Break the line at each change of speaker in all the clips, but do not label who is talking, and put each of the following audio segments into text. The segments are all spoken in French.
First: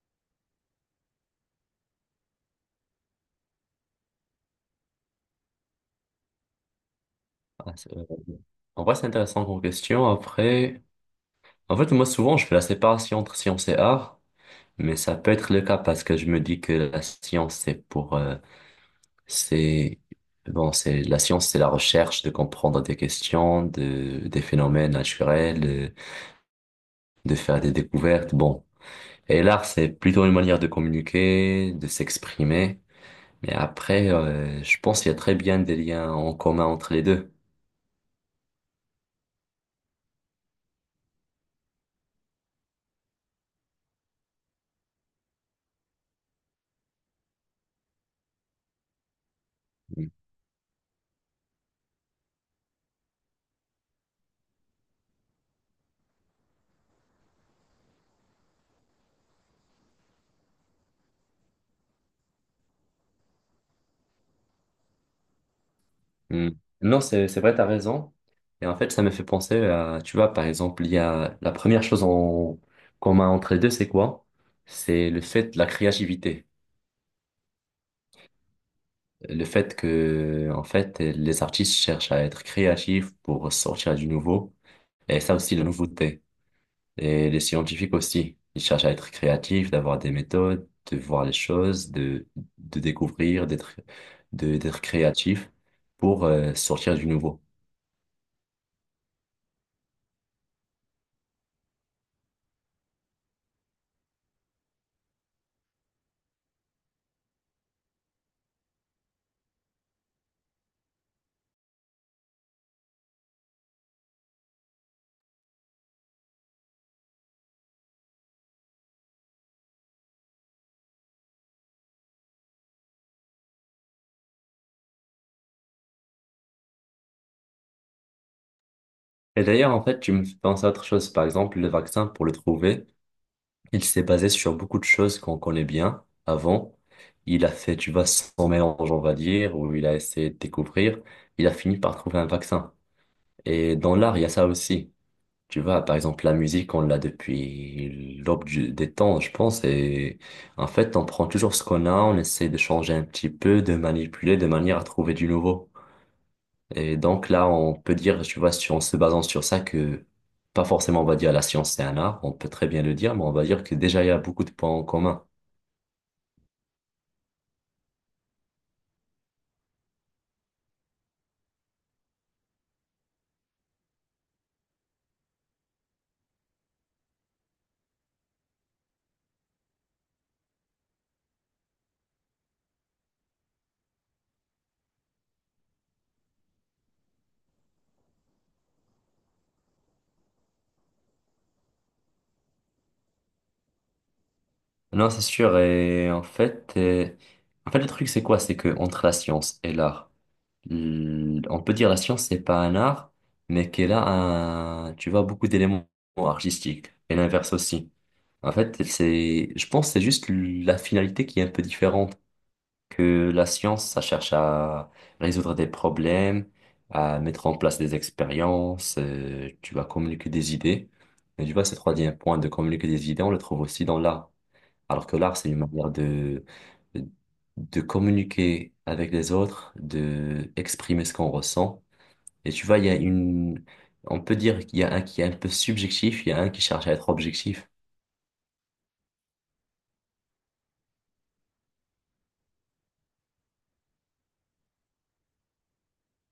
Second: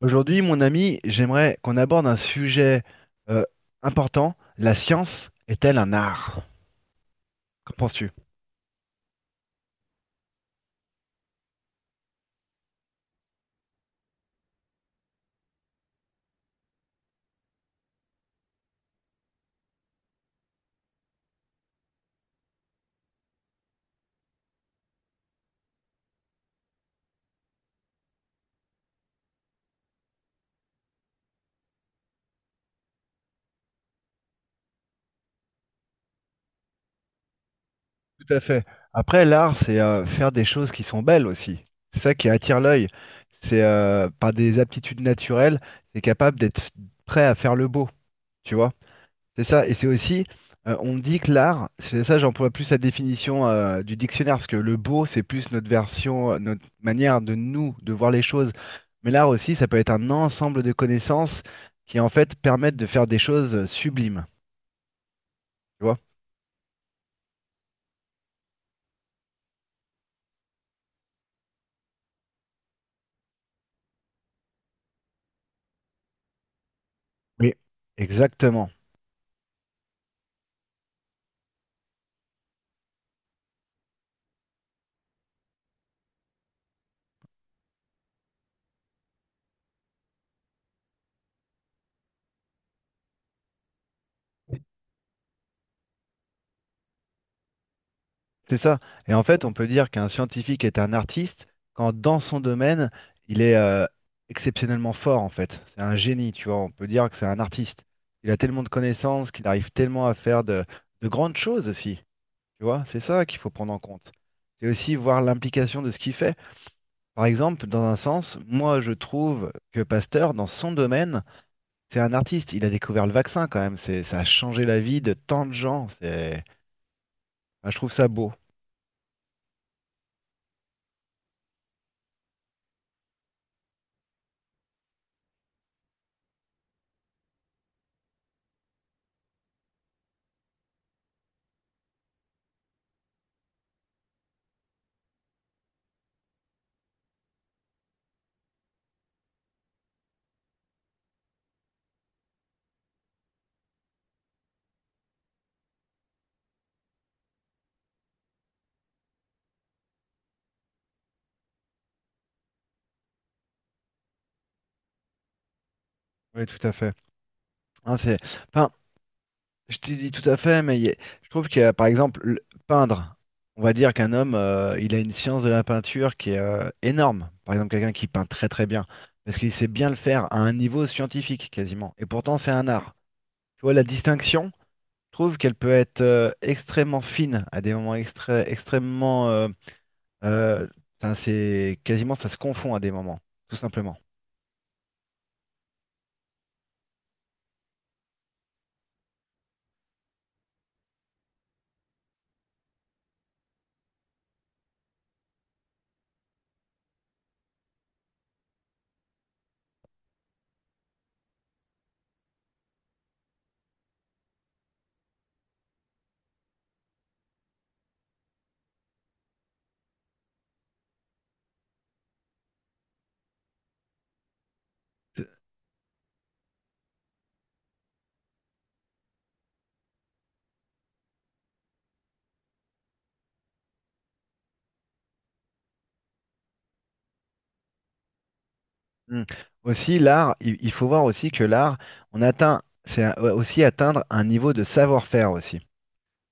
Aujourd'hui, mon ami, j'aimerais qu'on aborde un sujet euh, important. La science est-elle un art?
Ah,
Qu'en penses-tu?
en vrai, c'est intéressant comme question. Après, en fait, moi, souvent, je fais la séparation entre science et art, mais ça peut être le cas parce que je me dis que la science, c'est pour, c'est, bon, c'est, la science, c'est la recherche de comprendre des questions, de, des phénomènes naturels, de faire des découvertes. Bon. Et l'art, c'est plutôt une manière de communiquer, de s'exprimer. Mais après, je pense qu'il y a très bien des liens en commun entre les deux.
Tout à fait. Après, l'art, c'est faire des choses qui sont belles aussi. C'est ça qui attire l'œil. C'est par des aptitudes naturelles, c'est capable d'être prêt à faire le beau, tu vois? C'est ça, et c'est aussi, on dit que l'art, c'est ça, j'emploie plus la définition du dictionnaire, parce que le beau, c'est plus notre version, notre manière de nous, de voir les choses. Mais l'art aussi, ça peut être un ensemble de connaissances qui en fait permettent de faire des choses sublimes, tu vois?
Hmm. Non, c'est vrai, t'as raison. Et en fait, ça m'a fait penser à, tu vois, par exemple, il y a la première chose en commun entre les deux, c'est quoi? C'est le fait de la créativité.
Oui, exactement.
Le fait que, en fait, les artistes cherchent à être créatifs pour sortir du nouveau. Et ça aussi, la nouveauté. Et les scientifiques aussi. Ils cherchent à être créatifs, d'avoir des méthodes, de voir les choses, de découvrir, d'être, de, d'être créatifs pour sortir du nouveau.
C'est ça. Et en fait, on peut dire qu'un scientifique est un artiste quand dans son domaine, il est exceptionnellement fort, en fait. C'est un génie, tu vois. On peut dire que c'est un artiste. Il a tellement de connaissances qu'il arrive tellement à faire de grandes choses aussi. Tu vois, c'est ça qu'il faut prendre en compte. C'est aussi voir l'implication de ce qu'il fait. Par exemple, dans un sens, moi, je trouve que Pasteur, dans son domaine, c'est un artiste. Il a découvert le vaccin quand même. C'est, ça a changé la vie de tant de gens. C'est, enfin, je trouve ça beau.
Et d'ailleurs, en fait, tu me fais penser à autre chose. Par exemple, le vaccin, pour le trouver, il s'est basé sur beaucoup de choses qu'on connaît bien avant. Il a fait, tu vois, son mélange, on va dire, où il a essayé de découvrir. Il a fini par trouver un vaccin. Et dans l'art, il y a ça aussi. Tu vois, par exemple, la musique, on l'a depuis des temps, je pense. Et en fait, on prend toujours ce qu'on a, on essaie de changer un petit peu, de manipuler de manière à trouver du nouveau. Et donc là, on peut dire, tu vois, si en se basant sur ça, que pas forcément on va dire la science c'est un art, on peut très bien le dire, mais on va dire que déjà il y a beaucoup de points en commun.
Oui, tout à fait. Hein, c'est... Enfin, je t'ai dit tout à fait, mais je trouve que, par exemple, peindre, on va dire qu'un homme, il a une science de la peinture qui est énorme. Par exemple, quelqu'un qui peint très très bien, parce qu'il sait bien le faire à un niveau scientifique quasiment. Et pourtant, c'est un art. Tu vois, la distinction, je trouve qu'elle peut être extrêmement fine à des moments extrêmement... euh, enfin, c'est quasiment, ça se confond à des moments, tout simplement.
Non, c'est sûr. Et en fait le truc c'est quoi? C'est que entre la science et l'art, on peut dire la science c'est pas un art, mais qu'elle a un, tu vois, beaucoup d'éléments artistiques. Et l'inverse aussi. En fait, c'est, je pense, que c'est juste la finalité qui est un peu différente. Que la science, ça cherche à résoudre des problèmes, à mettre en place des expériences, tu vas communiquer des idées. Mais tu vois, ce troisième point de communiquer des idées, on le trouve aussi dans l'art. Alors que l'art, c'est une manière de communiquer avec les autres, de exprimer ce qu'on ressent. Et tu vois, il y a une, on peut dire qu'il y a un qui est un peu subjectif, il y a un qui cherche à être objectif.
Mm. Aussi, l'art, il faut voir aussi que l'art, on atteint, ouais, aussi atteindre un niveau de savoir-faire aussi.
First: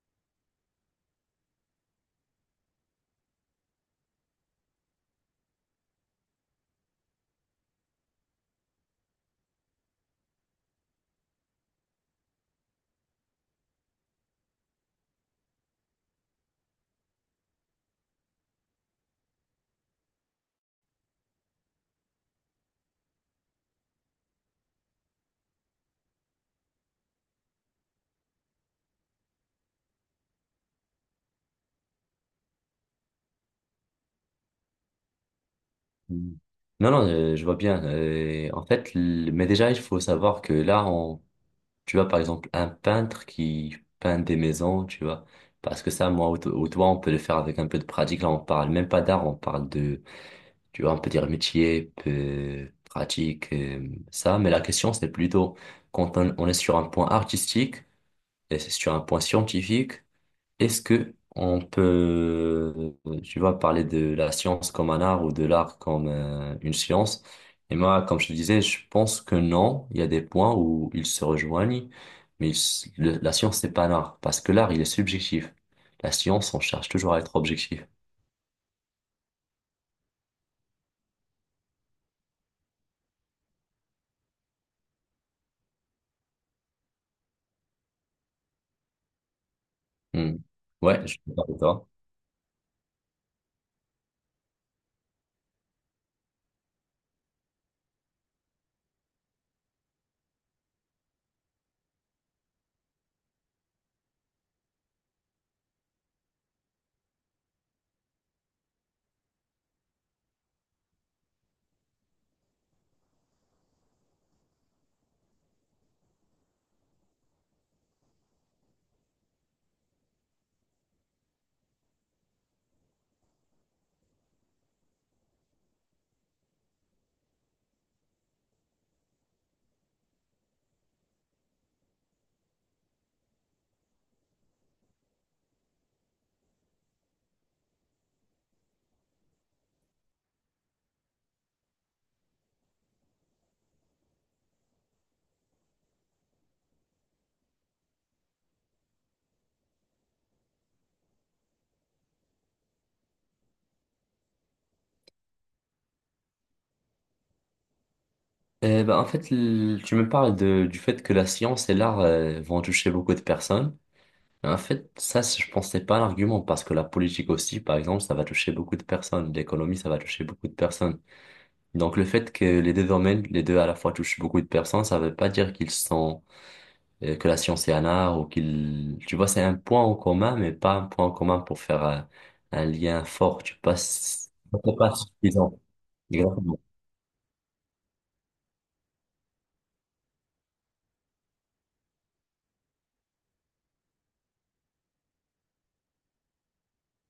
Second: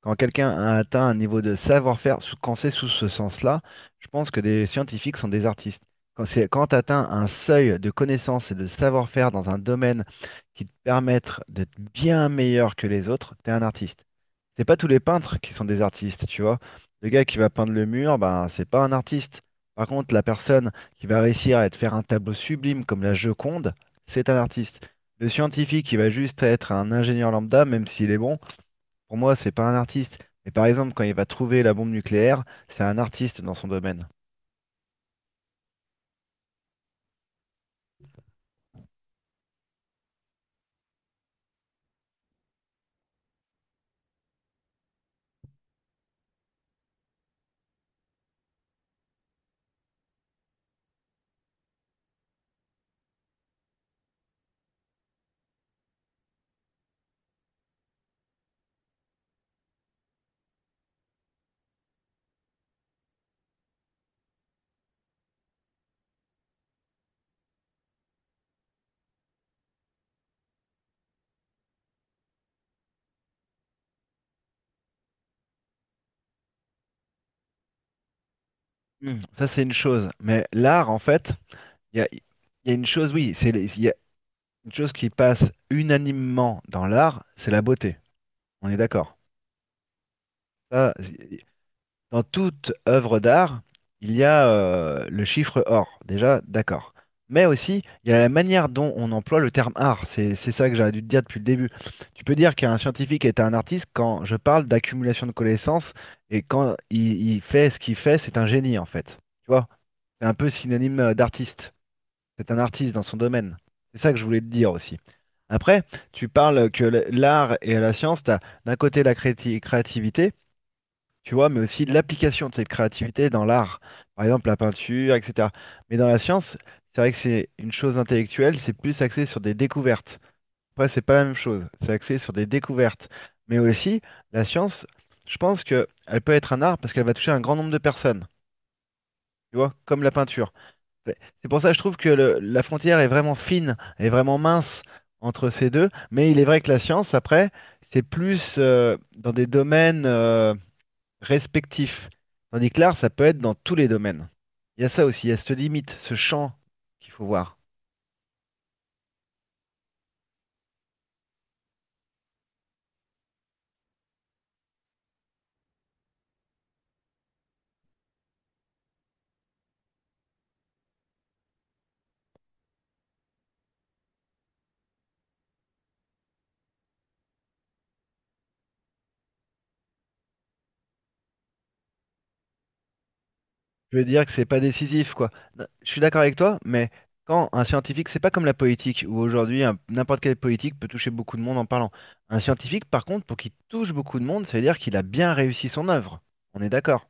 Quand quelqu'un a atteint un niveau de savoir-faire, quand c'est sous ce sens-là, je pense que des scientifiques sont des artistes. Quand c'est, quand tu atteins un seuil de connaissance et de savoir-faire dans un domaine qui te permettent d'être bien meilleur que les autres, tu es un artiste. C'est pas tous les peintres qui sont des artistes, tu vois. Le gars qui va peindre le mur, ben, c'est pas un artiste. Par contre, la personne qui va réussir à te faire un tableau sublime comme la Joconde, c'est un artiste. Le scientifique qui va juste être un ingénieur lambda, même s'il est bon, pour moi, c'est pas un artiste. Mais par exemple, quand il va trouver la bombe nucléaire, c'est un artiste dans son domaine.
Mm. Non, non, je vois bien. En fait, mais déjà, il faut savoir que là, on… Tu vois, par exemple, un peintre qui peint des maisons, tu vois. Parce que ça, moi ou, ou toi, on peut le faire avec un peu de pratique. Là, on parle même pas d'art, on parle de, tu vois, on peut dire métier, pratique, ça. Mais la question, c'est plutôt quand on est sur un point artistique et c'est sur un point scientifique. Est-ce que on peut, tu vois, parler de la science comme un art ou de l'art comme une science? Et moi, comme je te disais, je pense que non. Il y a des points où ils se rejoignent, mais la science, c'est pas un art parce que l'art, il est subjectif. La science, on cherche toujours à être objectif.
Hmm, ça, c'est une chose. Mais l'art, en fait, il y a une chose, oui, c'est, il y a une chose qui passe unanimement dans l'art, c'est la beauté. On est d'accord.
Hmm.
Ça,
Ouais, je suis d'accord avec toi.
dans toute œuvre d'art, il y a le chiffre or, déjà, d'accord. Mais aussi, il y a la manière dont on emploie le terme art. C'est ça que j'aurais dû te dire depuis le début. Tu peux dire qu'un scientifique est un artiste quand je parle d'accumulation de connaissances et quand il fait ce qu'il fait, c'est un génie en fait. Tu vois, c'est un peu synonyme d'artiste. C'est un artiste dans son domaine. C'est ça que je voulais te dire aussi. Après, tu parles que l'art et la science, tu as d'un côté la créativité, tu vois, mais aussi de l'application de cette créativité dans l'art, par exemple la peinture, etc. Mais dans la science, c'est vrai que c'est une chose intellectuelle, c'est plus axé sur des découvertes. Après, c'est pas la même chose, c'est axé sur des découvertes. Mais aussi, la science, je pense que elle peut être un art parce qu'elle va toucher un grand nombre de personnes, tu vois, comme la peinture. C'est c'est pour ça que je trouve que la frontière est vraiment fine, est vraiment mince entre ces deux. Mais il est vrai que la science, après, c'est plus dans des domaines. Respectif. Tandis que l'art, ça peut être dans tous les domaines. Il y a ça aussi, il y a cette limite, ce champ qu'il faut voir.
Eh ben, en fait, tu me parles de, du fait que la science et l'art vont toucher beaucoup de personnes. En fait, ça, je pensais pas à l'argument parce que la politique aussi, par exemple, ça va toucher beaucoup de personnes. L'économie, ça va toucher beaucoup de personnes. Donc, le fait que les deux domaines, les deux à la fois touchent beaucoup de personnes, ça veut pas dire qu'ils sont, que la science est un art ou qu'ils, tu vois, c'est un point en commun, mais pas un point en commun pour faire un lien fort. Tu
Je veux dire
passes,
que c'est pas
c'est pas
décisif, quoi.
suffisant.
Non, je suis d'accord avec toi,
Exactement.
mais quand un scientifique, c'est pas comme la politique, où aujourd'hui n'importe quel politique peut toucher beaucoup de monde en parlant. Un scientifique, par contre, pour qu'il touche beaucoup de monde, ça veut dire qu'il a bien réussi son œuvre. On est d'accord.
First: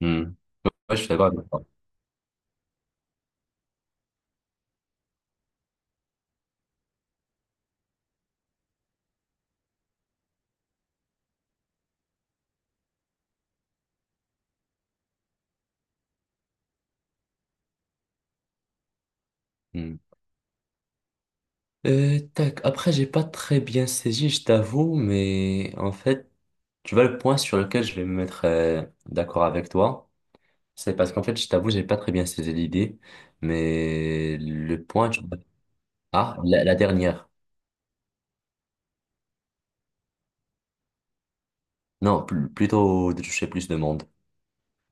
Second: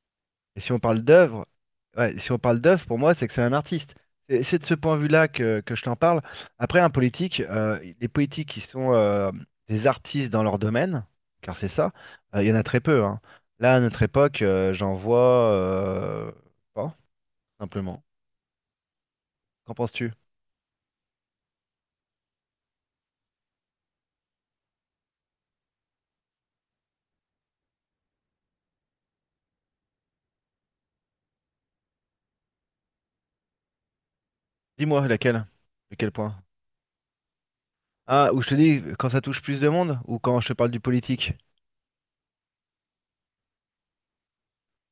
Hmm.
Et si on
Ouais, je
parle
suis d'accord
d'œuvre,
avec toi.
ouais, si on parle d'œuvre, pour moi, c'est que c'est un artiste. Et c'est de ce point de vue-là que je t'en parle. Après, un politique, les politiques qui sont des artistes dans leur domaine, car c'est ça, il y en a très peu, hein. Là, à notre époque, j'en vois pas, simplement. Qu'en
Hmm.
penses-tu?
Tac. Après, j'ai pas très bien saisi, je t'avoue, mais en fait… Tu vois, le point sur lequel je vais me mettre d'accord avec toi, c'est parce qu'en fait, je t'avoue, j'ai pas très bien saisi l'idée, mais le
Dis-moi,
point, tu vois…
laquelle? De quel point?
Ah, la dernière.
Ah, ou je te dis quand ça touche plus de monde, ou quand je te parle du politique?
Non, plutôt de toucher plus de monde.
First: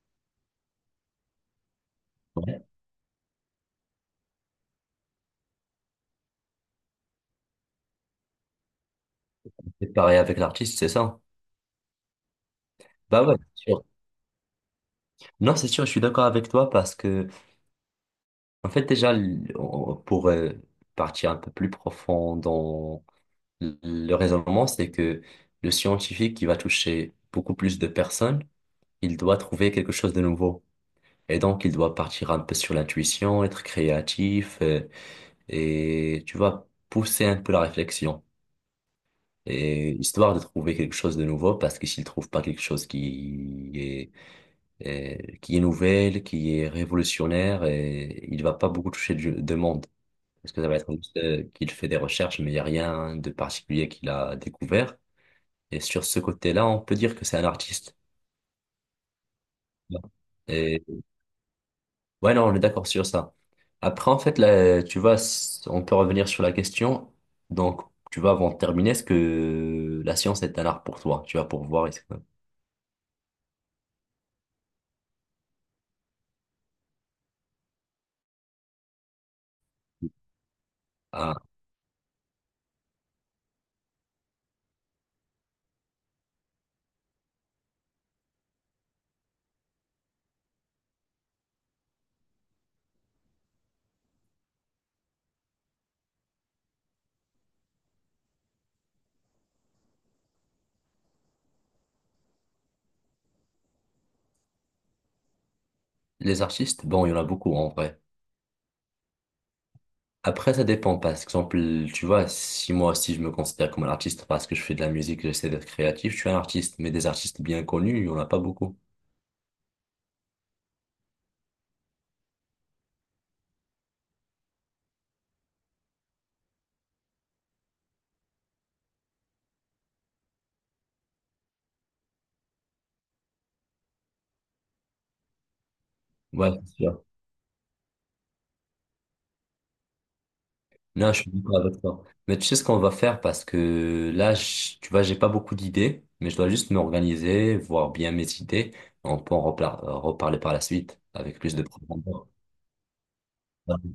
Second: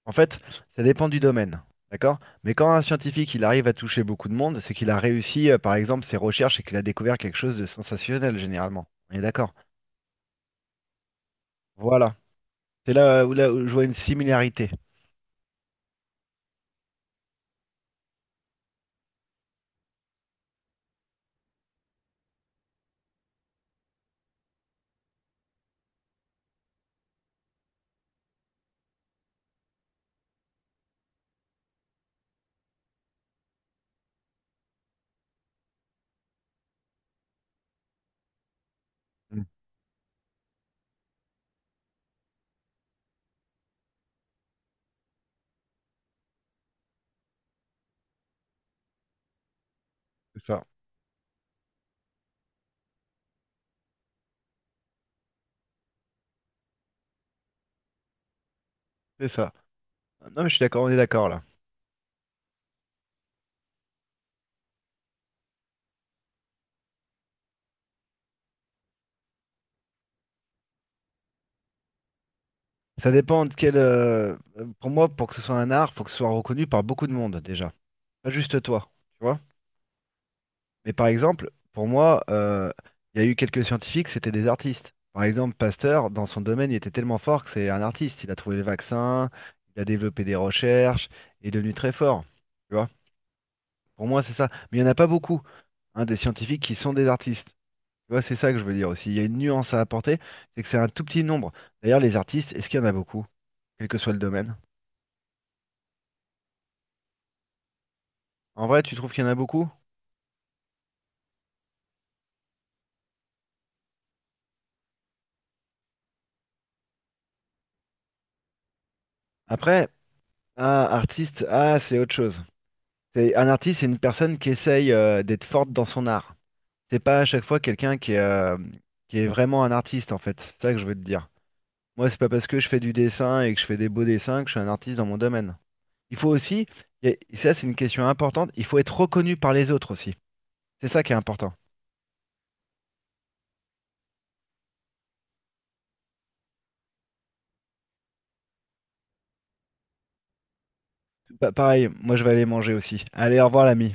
En fait, ça dépend du domaine, d'accord? Mais
Ouais.
quand un scientifique il arrive à toucher beaucoup de monde, c'est qu'il a réussi, par exemple, ses recherches et qu'il a découvert quelque chose de sensationnel, généralement. On est d'accord?
C'est pareil avec l'artiste, c'est ça?
Voilà. C'est
Bah ouais,
là
c'est
où je vois
sûr.
une similarité.
Non, c'est sûr, je suis d'accord avec toi parce que, en fait, déjà, pour partir un peu plus profond dans le raisonnement, c'est que le scientifique qui va toucher beaucoup plus de personnes, il doit trouver quelque chose de nouveau. Et donc, il doit partir un peu sur l'intuition, être créatif, et tu vois, pousser un peu la réflexion.
Mm.
Et histoire de trouver quelque chose de nouveau, parce que s'il trouve pas quelque chose qui est nouvelle, qui est révolutionnaire, et il va pas beaucoup toucher de monde.
C'est
Parce que
ça.
ça va être juste qu'il fait des recherches, mais il n'y a rien de particulier qu'il a découvert. Et sur ce côté-là, on peut dire que c'est un artiste.
C'est ça. Non, mais je suis
Et…
d'accord, on est d'accord là.
Ouais, non, on est d'accord sur ça. Après, en fait, là, tu vois, on peut revenir sur la question. Donc, tu vois, avant de terminer, est-ce que la science est un art pour toi? Tu vas pour voir. Est-ce que…
Ça dépend de quel. Pour moi, pour que ce soit un art, faut que ce soit reconnu par beaucoup de monde déjà. Pas juste toi, tu vois? Mais par
Ah,
exemple, pour moi, il y a eu quelques scientifiques, c'était des artistes. Par exemple, Pasteur, dans son domaine, il était tellement fort que c'est un artiste. Il a trouvé le vaccin, il a développé des recherches, il est devenu très fort. Tu vois? Pour moi, c'est ça. Mais il n'y en a pas beaucoup, hein, des scientifiques qui sont des artistes. Tu vois, c'est ça que je veux dire aussi. Il y a une nuance à apporter, c'est que c'est un tout petit nombre. D'ailleurs, les artistes, est-ce qu'il y en a beaucoup, quel que soit le domaine?
les artistes, bon, il y en a beaucoup en vrai.
En vrai, tu trouves qu'il y en a beaucoup?
Après, ça dépend. Par exemple, tu vois, si moi aussi je me considère comme un artiste parce que je fais de la musique, j'essaie d'être créatif, je suis un artiste. Mais des artistes bien connus, il n'y en a pas beaucoup.
Après, ah, artiste, ah, c'est autre chose. Un artiste, c'est une personne qui essaye d'être forte dans son art. C'est pas à chaque fois quelqu'un qui est vraiment un artiste, en fait. C'est ça que je veux te dire. Moi, c'est pas parce que je fais du dessin et que je fais des beaux dessins que je suis un artiste dans mon domaine. Il faut
Ouais,
aussi,
c'est sûr.
et ça c'est une question importante, il faut être reconnu par les autres aussi. C'est ça qui
Non,
est
je suis
important.
d'accord avec toi. Mais tu sais ce qu'on va faire parce que là, tu vois, j'ai pas beaucoup d'idées, mais je dois juste m'organiser, voir bien mes idées. On peut en reparler par la suite avec plus de
Pareil, moi je
profondeur.
vais aller manger aussi. Allez, au revoir l'ami.